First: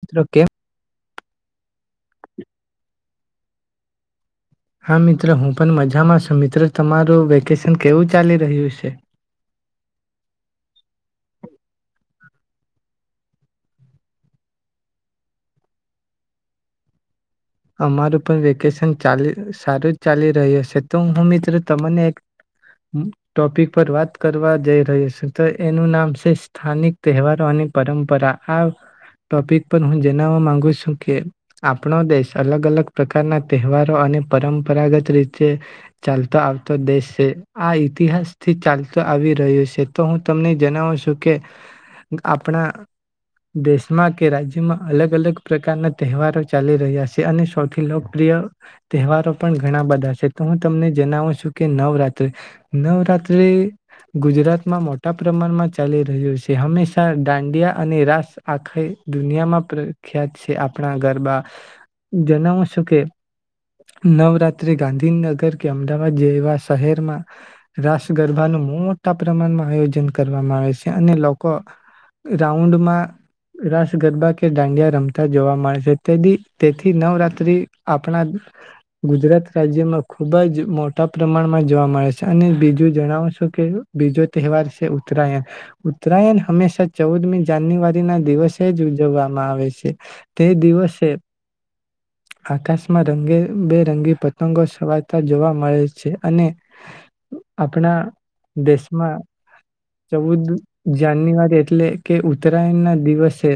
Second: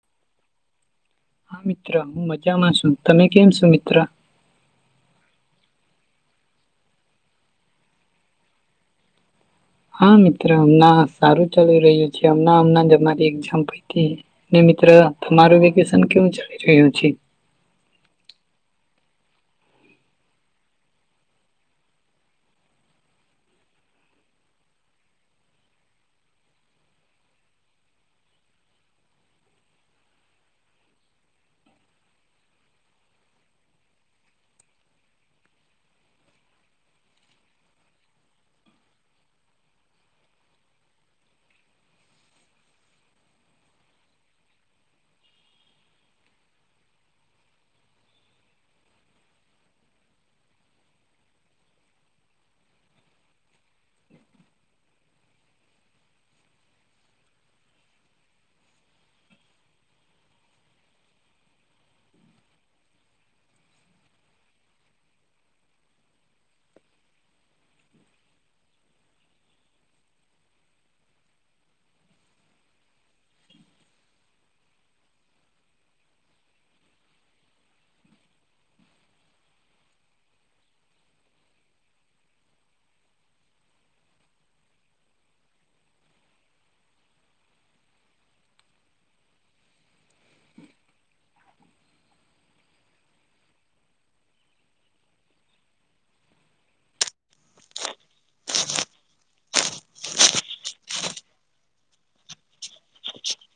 મિત્ર કેમ? હા મિત્ર હું મજામાં શુ, તમે કેમ શો મિત્ર? હા મિત્ર હું પણ મજામાં શુ, મિત્રો તમારું વેકેશન કેવું ચાલી રહ્યું શે? હા મિત્ર હમ સારું ચાલી રહ્યું છે, હમણાં હમણાં જ એક્ઝામ પયતી ને મિત્ર તમારું વેકેશન કેવું ચાલી રહ્યું છે? અમારું પણ વેકેશન ચા સારું જ ચાલી રહ્યું શે. તો હું મિત્રો તને એક ટોપિક પર વાત કરવા જઈ રહ્યો શુ. તો એનું નામ શે સ્થાનિક તહેવારો અને પરંપરા આ ટોપિક પર હું જણાવવા માંગુ શુ કે આપણો દેશ અલગ અલગ પ્રકારના તહેવારો અને પરંપરાગત રીતે ચાલતો આવતો દેશ છે. આ ઇતિહાસ થી ચાલતો આવી રહ્યો શે તો હું તમને જણાવું છું કે આપણા દેશમાં કે રાજ્યમાં અલગ અલગ પ્રકારના તહેવારો ચાલી રહ્યા છે અને સૌથી લોકપ્રિય તહેવારો પણ ઘણા બધા છે, તો હું તમને જનાવું છું કે નવરાત્રી, નવરાત્રી ગુજરાતમાં મોટા પ્રમાણમાં ચાલી રહ્યું છે, હંમેશા દાંડિયા અને રાસ આખાય દુનિયામાં પ્રખ્યાત છે આપણા ગરબા. જનાવો છો કે નવરાત્રી ગાંધીનગર કે અમદાવાદ જેવા શહેરમાં રાસ ગરબાનું મોટા પ્રમાનમાં આયોજન કરવામાં આવે સે અને લોકો રાઉન્ડમાં રાસ ગરબા કે દાંડિયા રમતા જોવા મળે સે, તેથી થી નવરાત્રી આપણા ગુજરાત રાજ્યમાં ખુબ જ મોટા પ્રમાણમાં જોવા મળે છે અને બીજું જણાવશો કે બીજો તહેવાર છે ઉત્તરાયન, ઉત્તરાયન હંમેશા ચૌદમી જાન્યુઆરી ના દિવસે જ ઉજવવામાં આવે સે, તે દિવસે આકાશમાં રંગે બેરંગી પતંગો સવારતા જોવા મળે છે અને આપણા દેશમાં ચૌદ જાન્યુઆરી એટલે કે ઉત્તરાયણના દિવસે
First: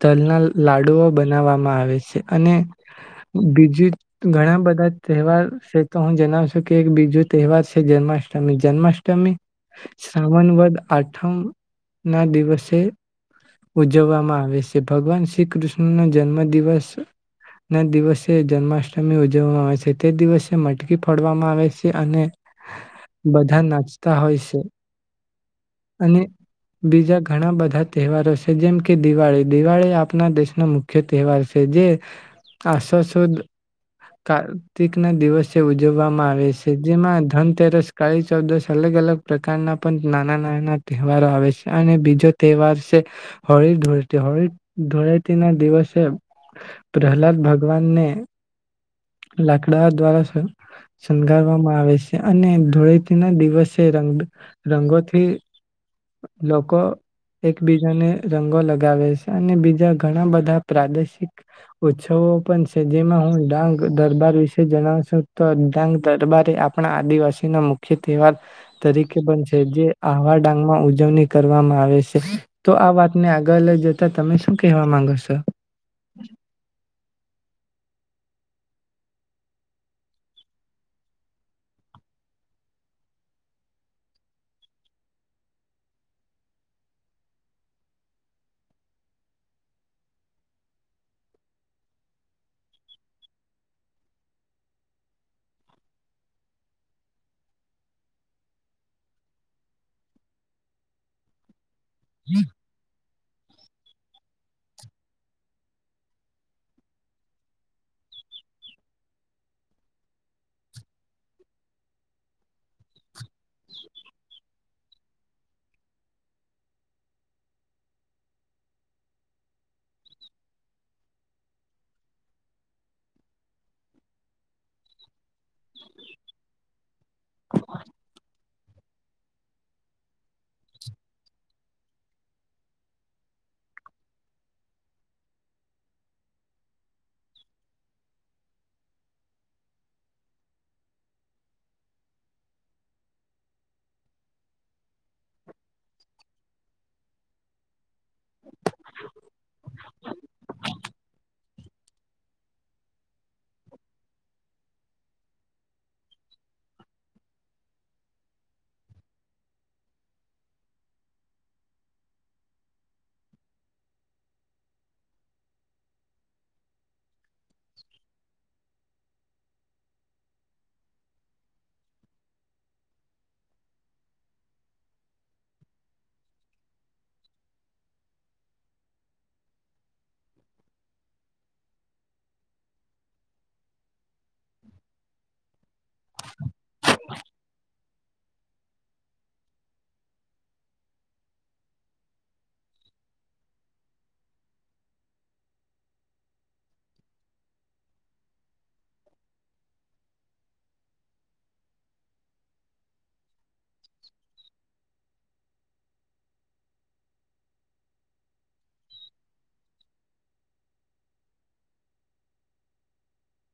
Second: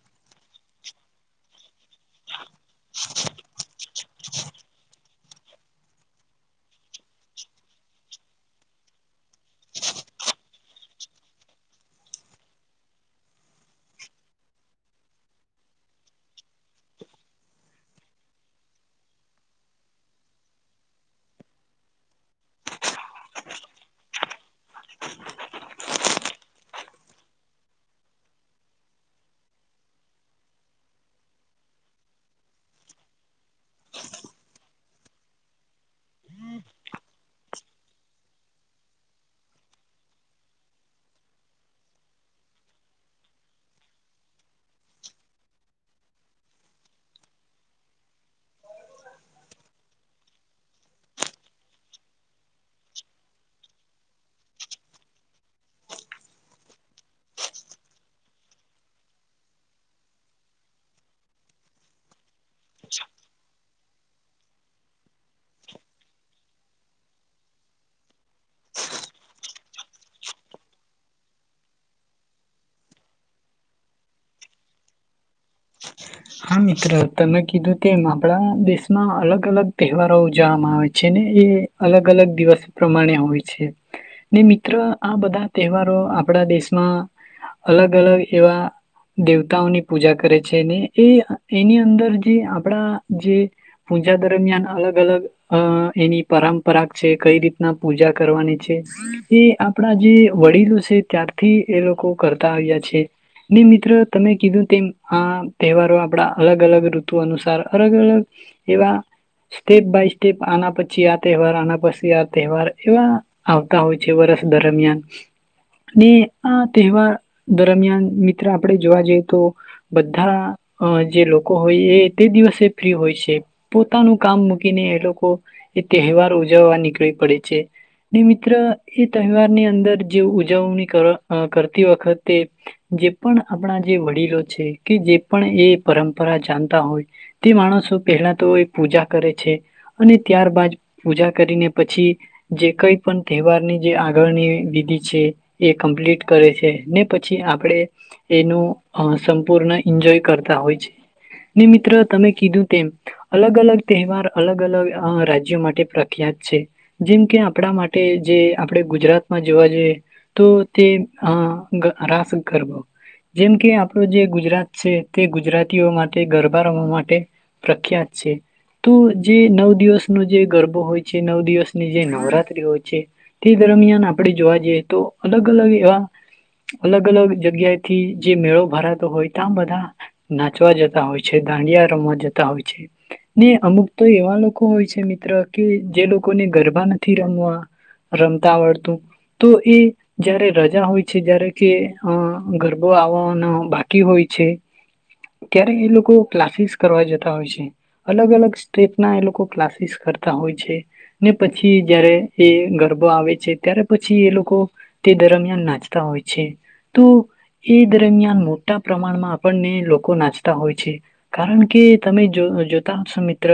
તલના લાડુઓ બ નાવવામાં આવે સે અને બીજું ઘણા બધા તહેવાર સે, તો હું જણાવશ કે એક બીજો તહેવાર સે જન્માષ્ટમી, જન્માષ્ટમી શ્રાવન વદ આઠમના દિવસે ઉજવવામાં આવે સે, ભગવાન શ્રી કૃષ્ણનો જન્મદિવસના દિવસે જન્માષ્ટમી ઉજવવામાં આવે છે, તે દિવસે મટકી ફડવામાં આવે છે અને બધા નાચતા હોય છે. અને બીજા ઘણા બધા તહેવારો સે જેમ કે દિવાળી, દિવાળી આપના દેશના મુ ખ્ય તહેવાર સે, જે આસો સુદ કાર્તિકના દિવસે ઉજવવામાં આવે સે, જેમાં ધનતેરસ, કાળી ચૌદશ અલગ અલગ પ્રકારનાં પન નાના નાના તહેવારો આવે સે અને બીજો તહેવાર સે હોળી ધૂળેટી, હોળી ધૂળેટી ના દિવસ સે પ્રહલાદ ભગવાનને લાકડા દ્વારા સ શણગારવામાં આવે સે અને ધૂળેથીના દિવસે રંગ રંગોથી લોકો એકબીજાને રંગો લગાવે સે અને બીજા ઘણા બધા પ્રાદેશિક ઉત્સવો પણ સે, જેમાં હું ડાંગ દરબાર વિશે જણાવું સુ, તો ડાંગ દરબાર એ આપણા આદિવાસીના મુખ્ય તેવાર તરીકે પન છ જે આહવા ડાંગ માં ઉજવણી કરવામાં આવે સે, તો આ વાતને આગળ લઈ જતા તમે શું કેહવા માંગો સો? હા મિત્ર, તમે કીધુ તેમ આપણા દેશમાં અલગ અલગ તહેવારો ઉજવવામાં આવે છે ને એ અલગ અલગ દિવસ પ્રમાણે હોય છે ને મિત્ર આ બધા તહેવારો આપણા દેશમાં અલગ અલગ એવા દેવતાઓની પૂજા કરે છે ને એ એની અંદર જે આપણા જે પૂજા દરમિયાન અલગ અલગ અ એની પરંપરા છે, કઈ રીતના પૂજા કરવાની છે, એ આપણા જે વડીલો છે ત્યારથી એ લોકો કરતા આવ્યા છે. ને મિત્ર તમે કીધું તેમ આ તહેવારો આપડા અલગ અલગ ઋતુ અનુસાર અલગ અલગ એવા સ્ટેપ બાય સ્ટેપ આના પછી આ તહેવાર, આના પસી આ તહેવાર એવા આવતા હોય છે વરષ દરમિયાન ને આ તહેવાર દરમિયાન મિત્ર આપણે જોવા જઈએ તો બધા અ જે લોકો હોય એ તે દિવસે ફ્રી હોય છે, પોતાનું કામ મૂકીને એ લોકો એ તહેવાર ઉજવવા નીકળી પડે છે ને મિત્ર એ તહેવારની અંદર જે ઉજવણી કર અ કરતી વખતે જે પણ આપણા જે વડીલો છે કે જે પણ એ પરંપરા જાનતા હોય તે માણસો પહેલા તો એ પૂજા કરે છે અને ત્યાર બાાદ પૂજા કરીને પછી જે કઈ પણ તહેવારની જે આગળની વિધિ છે એ કમ્પ્લીટ કરે છે ને પછી આપણે એનું અ પૂર્ણ એન્જોય કરતા હોય છે. ને મિત્ર તમે કીધું તેમ અલગ અલગ તહેવાર અલગ અલગ રાજ્યો માટે પ્રખ્યાત છે, જેમકે આપણા માટે જે આપણે ગુજરાતમાં જોવા જઈએ, તો તે રાસ ગરબો જેમ કે આપણો જે ગુજરાત છે તે ગુજરાતીઓ માટે ગરબા રમવા માટે પ્રખ્યાત છે, તો જે નવ દિવસનો જે ગરબો હોય છે નવ દિવસની જે નવરાત્રી હોય છે, તે દરમિયાન આપણે જોવા જઈએ તો અલગ અલગ એવા, અલગ અલગ જગ્યાથી જે મેળો ભાર તો બધા નાચવા જતા હોય છે દાંડિયા રમવા જતા હોય છે, ને અમુક તો એવા લોકો હોય છે મિત્ર કે જે લોકોને ગરબા નથી રમવા રમતા આવડતું તો એ જયારે રજા હોય છે, જ્યારે કે ગરબો આવવાના બાકી હોય છે, ત્યારે એ લોકો ક્લાસીસ કરવા જતા હોય છે, અલગ અલગ સ્ટેપ ના એ લોકો ક્લાસીસ કરતા હોય છે, ને પછી જયારે એ ગરબા આવે છે ત્યારે પછી એ લોકો તે દરમિયાન નાચતા હોય છે, તો એ દરમિયાન મોટા પ્રમાણમાં આપણને લોકો નાચતા હોય છે, કારણ કે તમે જો જોતા હશો મિત્ર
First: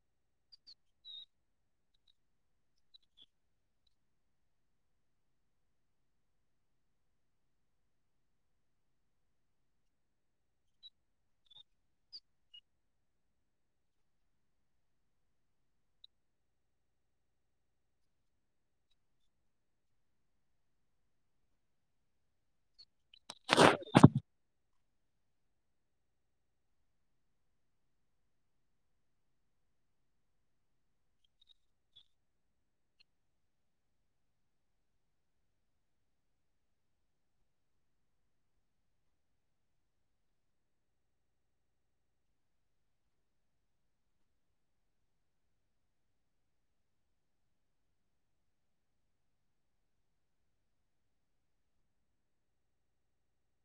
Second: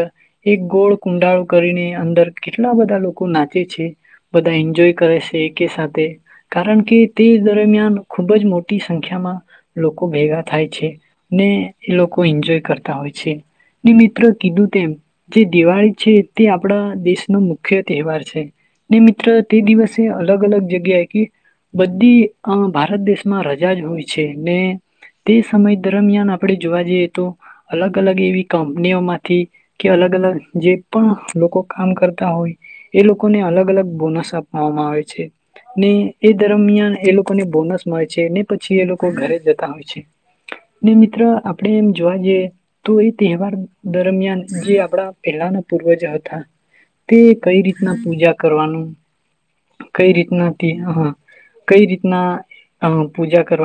એક ગોળ કુંડાળ કરીને અંદર કેટલા બધા લોકો નાચે છે, બધા એન્જોય કરે છે, એક સાથે કારણ કે તે દરમિયાન ખુબ જ મોટી સંખ્યામાં લોકો ભેગા થાય છે, ને એ લોકો એન્જોય કરતા હોય છે, ને મિત્ર કીધું તેમ જે દિવાળી છે તે આપણા દેશનો મુખ્ય તહેવાર છે, ને મિત્ર તે દિવસે અલગ અલગ જગ્યાએ કે બધી ભારત દેશમાં રજા જ હોય છે. ને તે સમય દરમિયાન આપણેે જોવા જઈએ તો, અલગ અલગ એવી કંપનીઓ માંથી કે અલગ અલગ જે પણ લોકો કામ કરતા હોય એ લોકોને અલગ અલગ બોનસ આપવામાં આવે છે, ને એ દરમિયાન એ લોકોને બોનસ મળે છે ને પછી એ લોકો ઘરે જતા હોય છે, ને મિત્ર આપણે એમ જોવા જઈએ તો એ તહેવાર દરમિયાન જે આપડા પહેલાના પૂર્વજ હતા, તે કઈ રીતના પૂજા કરવાનું, કઈ રીતના કઈ રીતના પૂજા કરવા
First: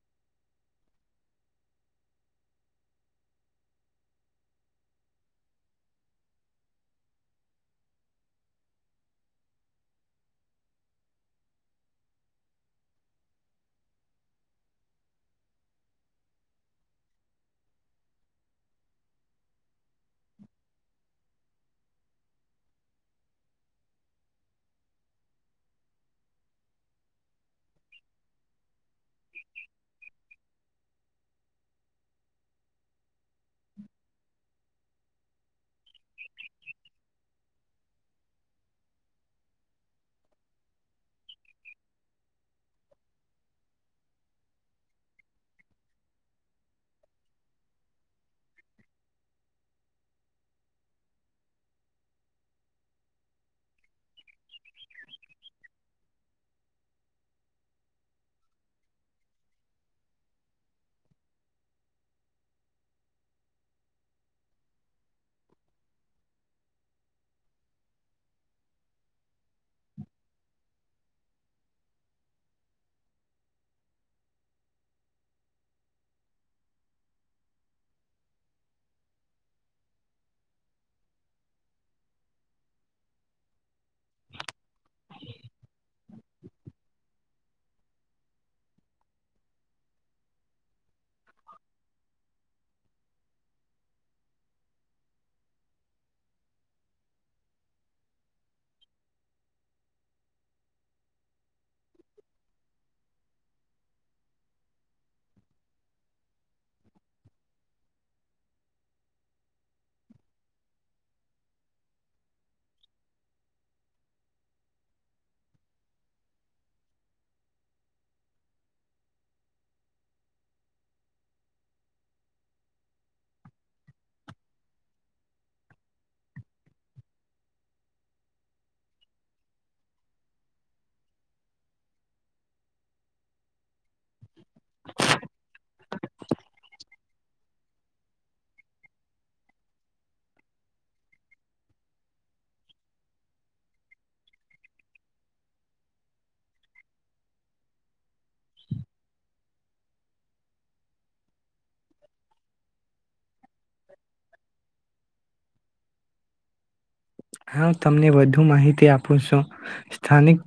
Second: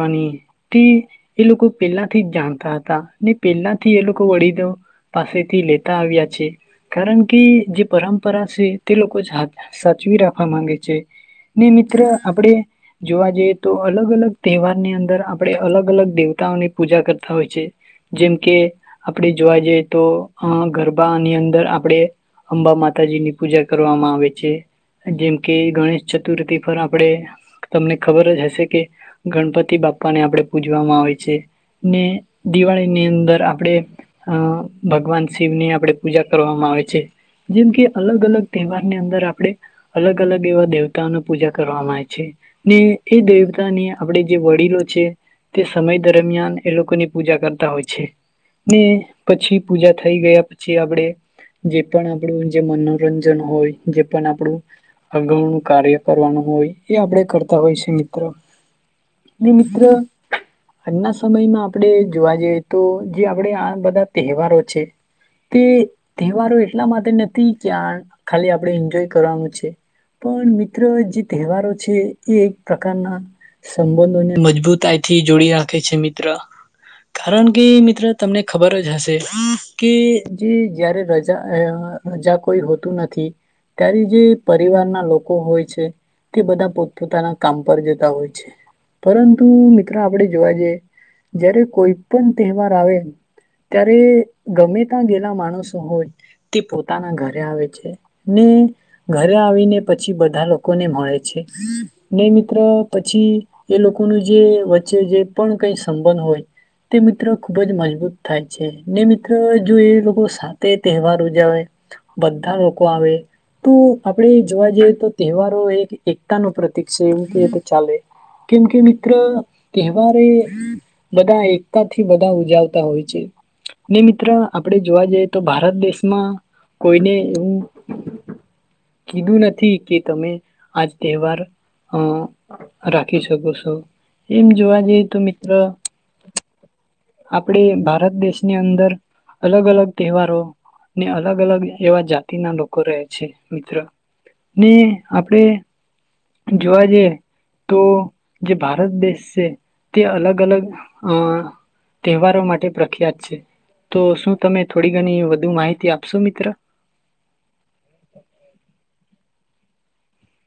એ લોકો પહેલાથી જ જાણતા હતા, ને પહેલાથી એ લોકો વડીદો પાસેથી લેતા આવ્યા છે કારણ કે જે પરંપરા છે, તે લોકો સાચવી રાખવા માંગે છે, ને મિત્ર આપણે જોવા જઈએ તો અલગ અલગ તહેવાર ની અંદર આપડણે અલગ અલગ દેવતાઓની પૂજા કરતા હોય છે, જેમ કે આપડે જોવા જઈએ તો ગરબાની અંદર આપડે, અંબા માતાજી ની પૂજા કરવામાં આવે છે, જેમકે ગણેશ ચતુર્થી પર આપણેે તમને ખબર જ હશે કે ગણપતિ તી બાપાને આપણે પૂજવામાં આવે છે, ને દિવાળીની અંદર આપડે અ ભગવાન શિવ ની આપણેે પૂજા કરવામાં આવે છે, જેમ કે અલગ અલગ તહેવારની અંદર આપણેે અલગ અલગ એવા દેવતાઓની પૂજા કરવામાં આવે છે, ને એ દેવતા ને આપણે જે વડીલો છે, તે સમય દરમિયાન એ લોકોની પૂજા કરતા હોય છે, ને પછી પૂજા થઈ ગયા પછી આપણે જે પણ આપણું જે મનોરંજન હોય, જે પણ આપણું અગાઉનું કાર્ય કરવાનું હોય એ આપણે કરતા હોય છે મિત્રો. ને મિત્ર આજના સમયમાં આપણે જોવા જઈએ તો જે આપણે આ બધા તહેવારો છે, તે તહેવારો એટલા માટે નથી કે આ ખાલી આપણે એન્જોય કરવાનું છે, પણ મિત્ર જે તહેવારો છે એ એક પ્રકારના સંબંધોને મજબૂતાઈથી જોડી રાખે છે મિત્ર, કારણ કે મિત્ર તમને ખબર જ હશે, કે જે જયારે રજા રજા કોઈ હોતું નથી, ત્યારે જે પરિવારના લોકો હોય છે તે બધા પોતપોતાના કામ પર જતા હોય છે. પરંતુ મિત્રો આપડે જોવા જઈએ, જયારે કોઈ પણ તહેવાર આવે, ત્યારે ગમે ત્યાં ગયેલા માણસો હોય તે પોતાના ઘરે આવે છે, ને ઘરે આવીને પછી બધા લોકોને મળે છે, ને મિત્ર પછી એ લોકોનું જે વચ્ચે જે પણ કઈ સંબંધ હોય, તે મિત્ર ખુબ જ મજબૂત થાય છે ને મિત્ર જો એ લોકો સાથે તહેવાર ઉજાવે, બધા લોકો આવે તો આપણેે જોવા જઈએ તો તહેવારો એક એકતા ન પ્રતિક છે એવું કએ તો ચાલે. કેમ કે મિત્ર તહેવાર એ બધા એકતાથી બધા ઉજવતા હોય છે, ને મિત્ર આપણે જોવા જઈએ તો ભારત દેશમાં, કોઈને એવું કીધું નથી કે તમે આજ તહેવાર રાખી શકો છો, એમ જોવા જઈ તો મિત્ર આપણે ભારત દેશની અંદર અલગ અલગ તહેવારો ને અલગ અલગ એવા જાતિના લોકો રહે છે, મિત્ર ને આપણે જોવા જઈએ તો જે ભારત દેશ છે, તે અલગ અલગ અ તહેવારો માટે પ્રખ્યાત છે, તો શું તમે થોડી ઘણી વધુ માહિતી આપશો મિત્ર? હા તમને વધુ માહિતી આપું છું. સ્થાનિક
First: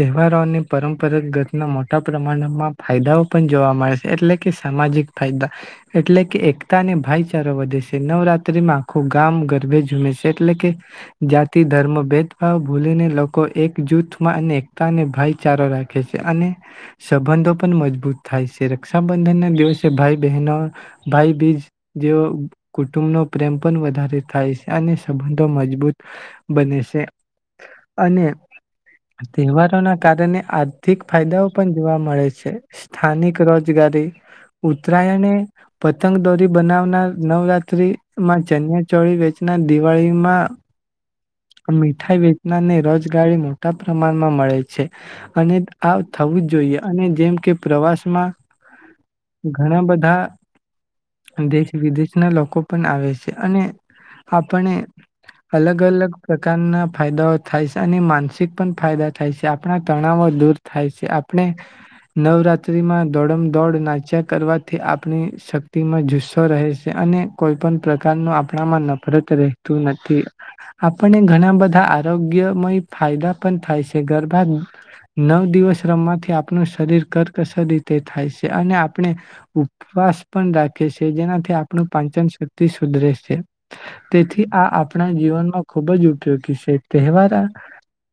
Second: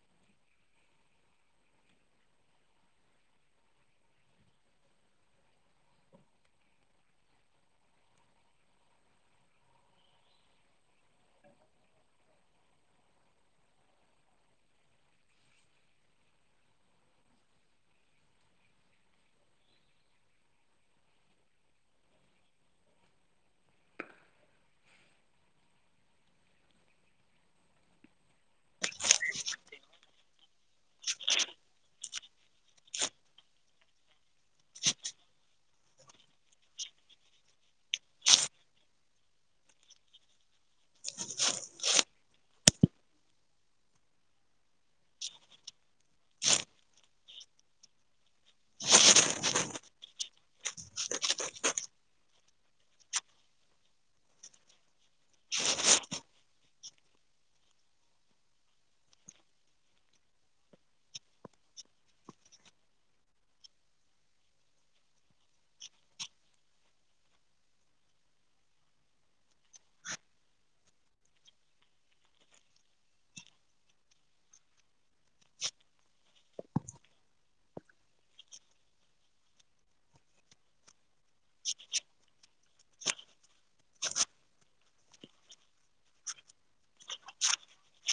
તહેવારોને પરંપરા ગતના મોટા પ્રમાણમાં ફાયદાઓ પણ જોવા મળે છે, એટલે કે સામાજિક ફાયદા, એટલે કે એકતા અને ભાઈચારો વધે છે નવરાત્રીમાં આખું ગામ ગરભે જમે છે. એટલે કે, જાતિ ધર્મ ભેદભાવ ભૂલીને લોકો એક જૂથમાં અને એકતા અને ભાઈચારો રાખે છે અને, સંબંધો પણ મજબૂત થાય છે રક્ષાબંધન ના દિવસે ભાઈ બહેનો, ભાઈ બીજ જેવો કુટુંબનોો પ્રેમ પણ વધારે થાય છે અને સંબંધો મજબૂત બને શે અને તહેવારોના કારણે આર્થિક ફાયદાઓ પણ જોવા મળે છે સ્થાનિક રોજગારી ઉત્તરાયણ પતંગ દોરી બનાવનાર નવરાત્રીમાં ચન્યા ચોળી વેચનાર દિવાળીમાં મીઠાઈ વેચનારને રોજગારી મોટા પ્રમાણમાં મળે છે અને આ થવું જ જોઈએ અને જેમ કે પ્રવાસમાં ઘણા બધા દેશ વિદેશના લોકો પણ આવે શે અને આપણે અલગ અલગ પ્રકારના ફાયદાઓ થાય શે અને માનસિક પણ ફાયદા થાય શે આપણા તણાવો દૂર થાય શે આપણે નવરાત્રિમાં દોડમ દોડ નાચ્યા કરવાથી આપણી શક્તિમાં જુસ્સો રહે શે અને કોઈ પણ પ્રકારનો આપણામાં નમ તું નથી આપણને ઘણા બધા આરોગ્યમય ફાયદા પણ થાય શે ગરબા નવ દિવસ રમવાથી આપણું શરીર કરકસર રીતે થાય શે અને આપણે ઉપવાસ પણ રાખે શે. જેનાથી આપણું પાંચન શક્તિ સુધરે શે. તેથી આ આપણા જીવનમાં ખૂબ જ ઉપયોગી શે. તહેવારા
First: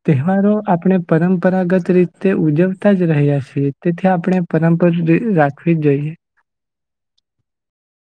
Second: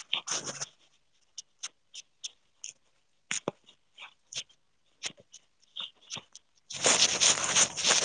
તહેવારો આપણે પરંપરાગત રીતે ઉજવતા જ રહ્યા છીએ તેથી આપણે પરંપરા રાખવી જ જોઈએ.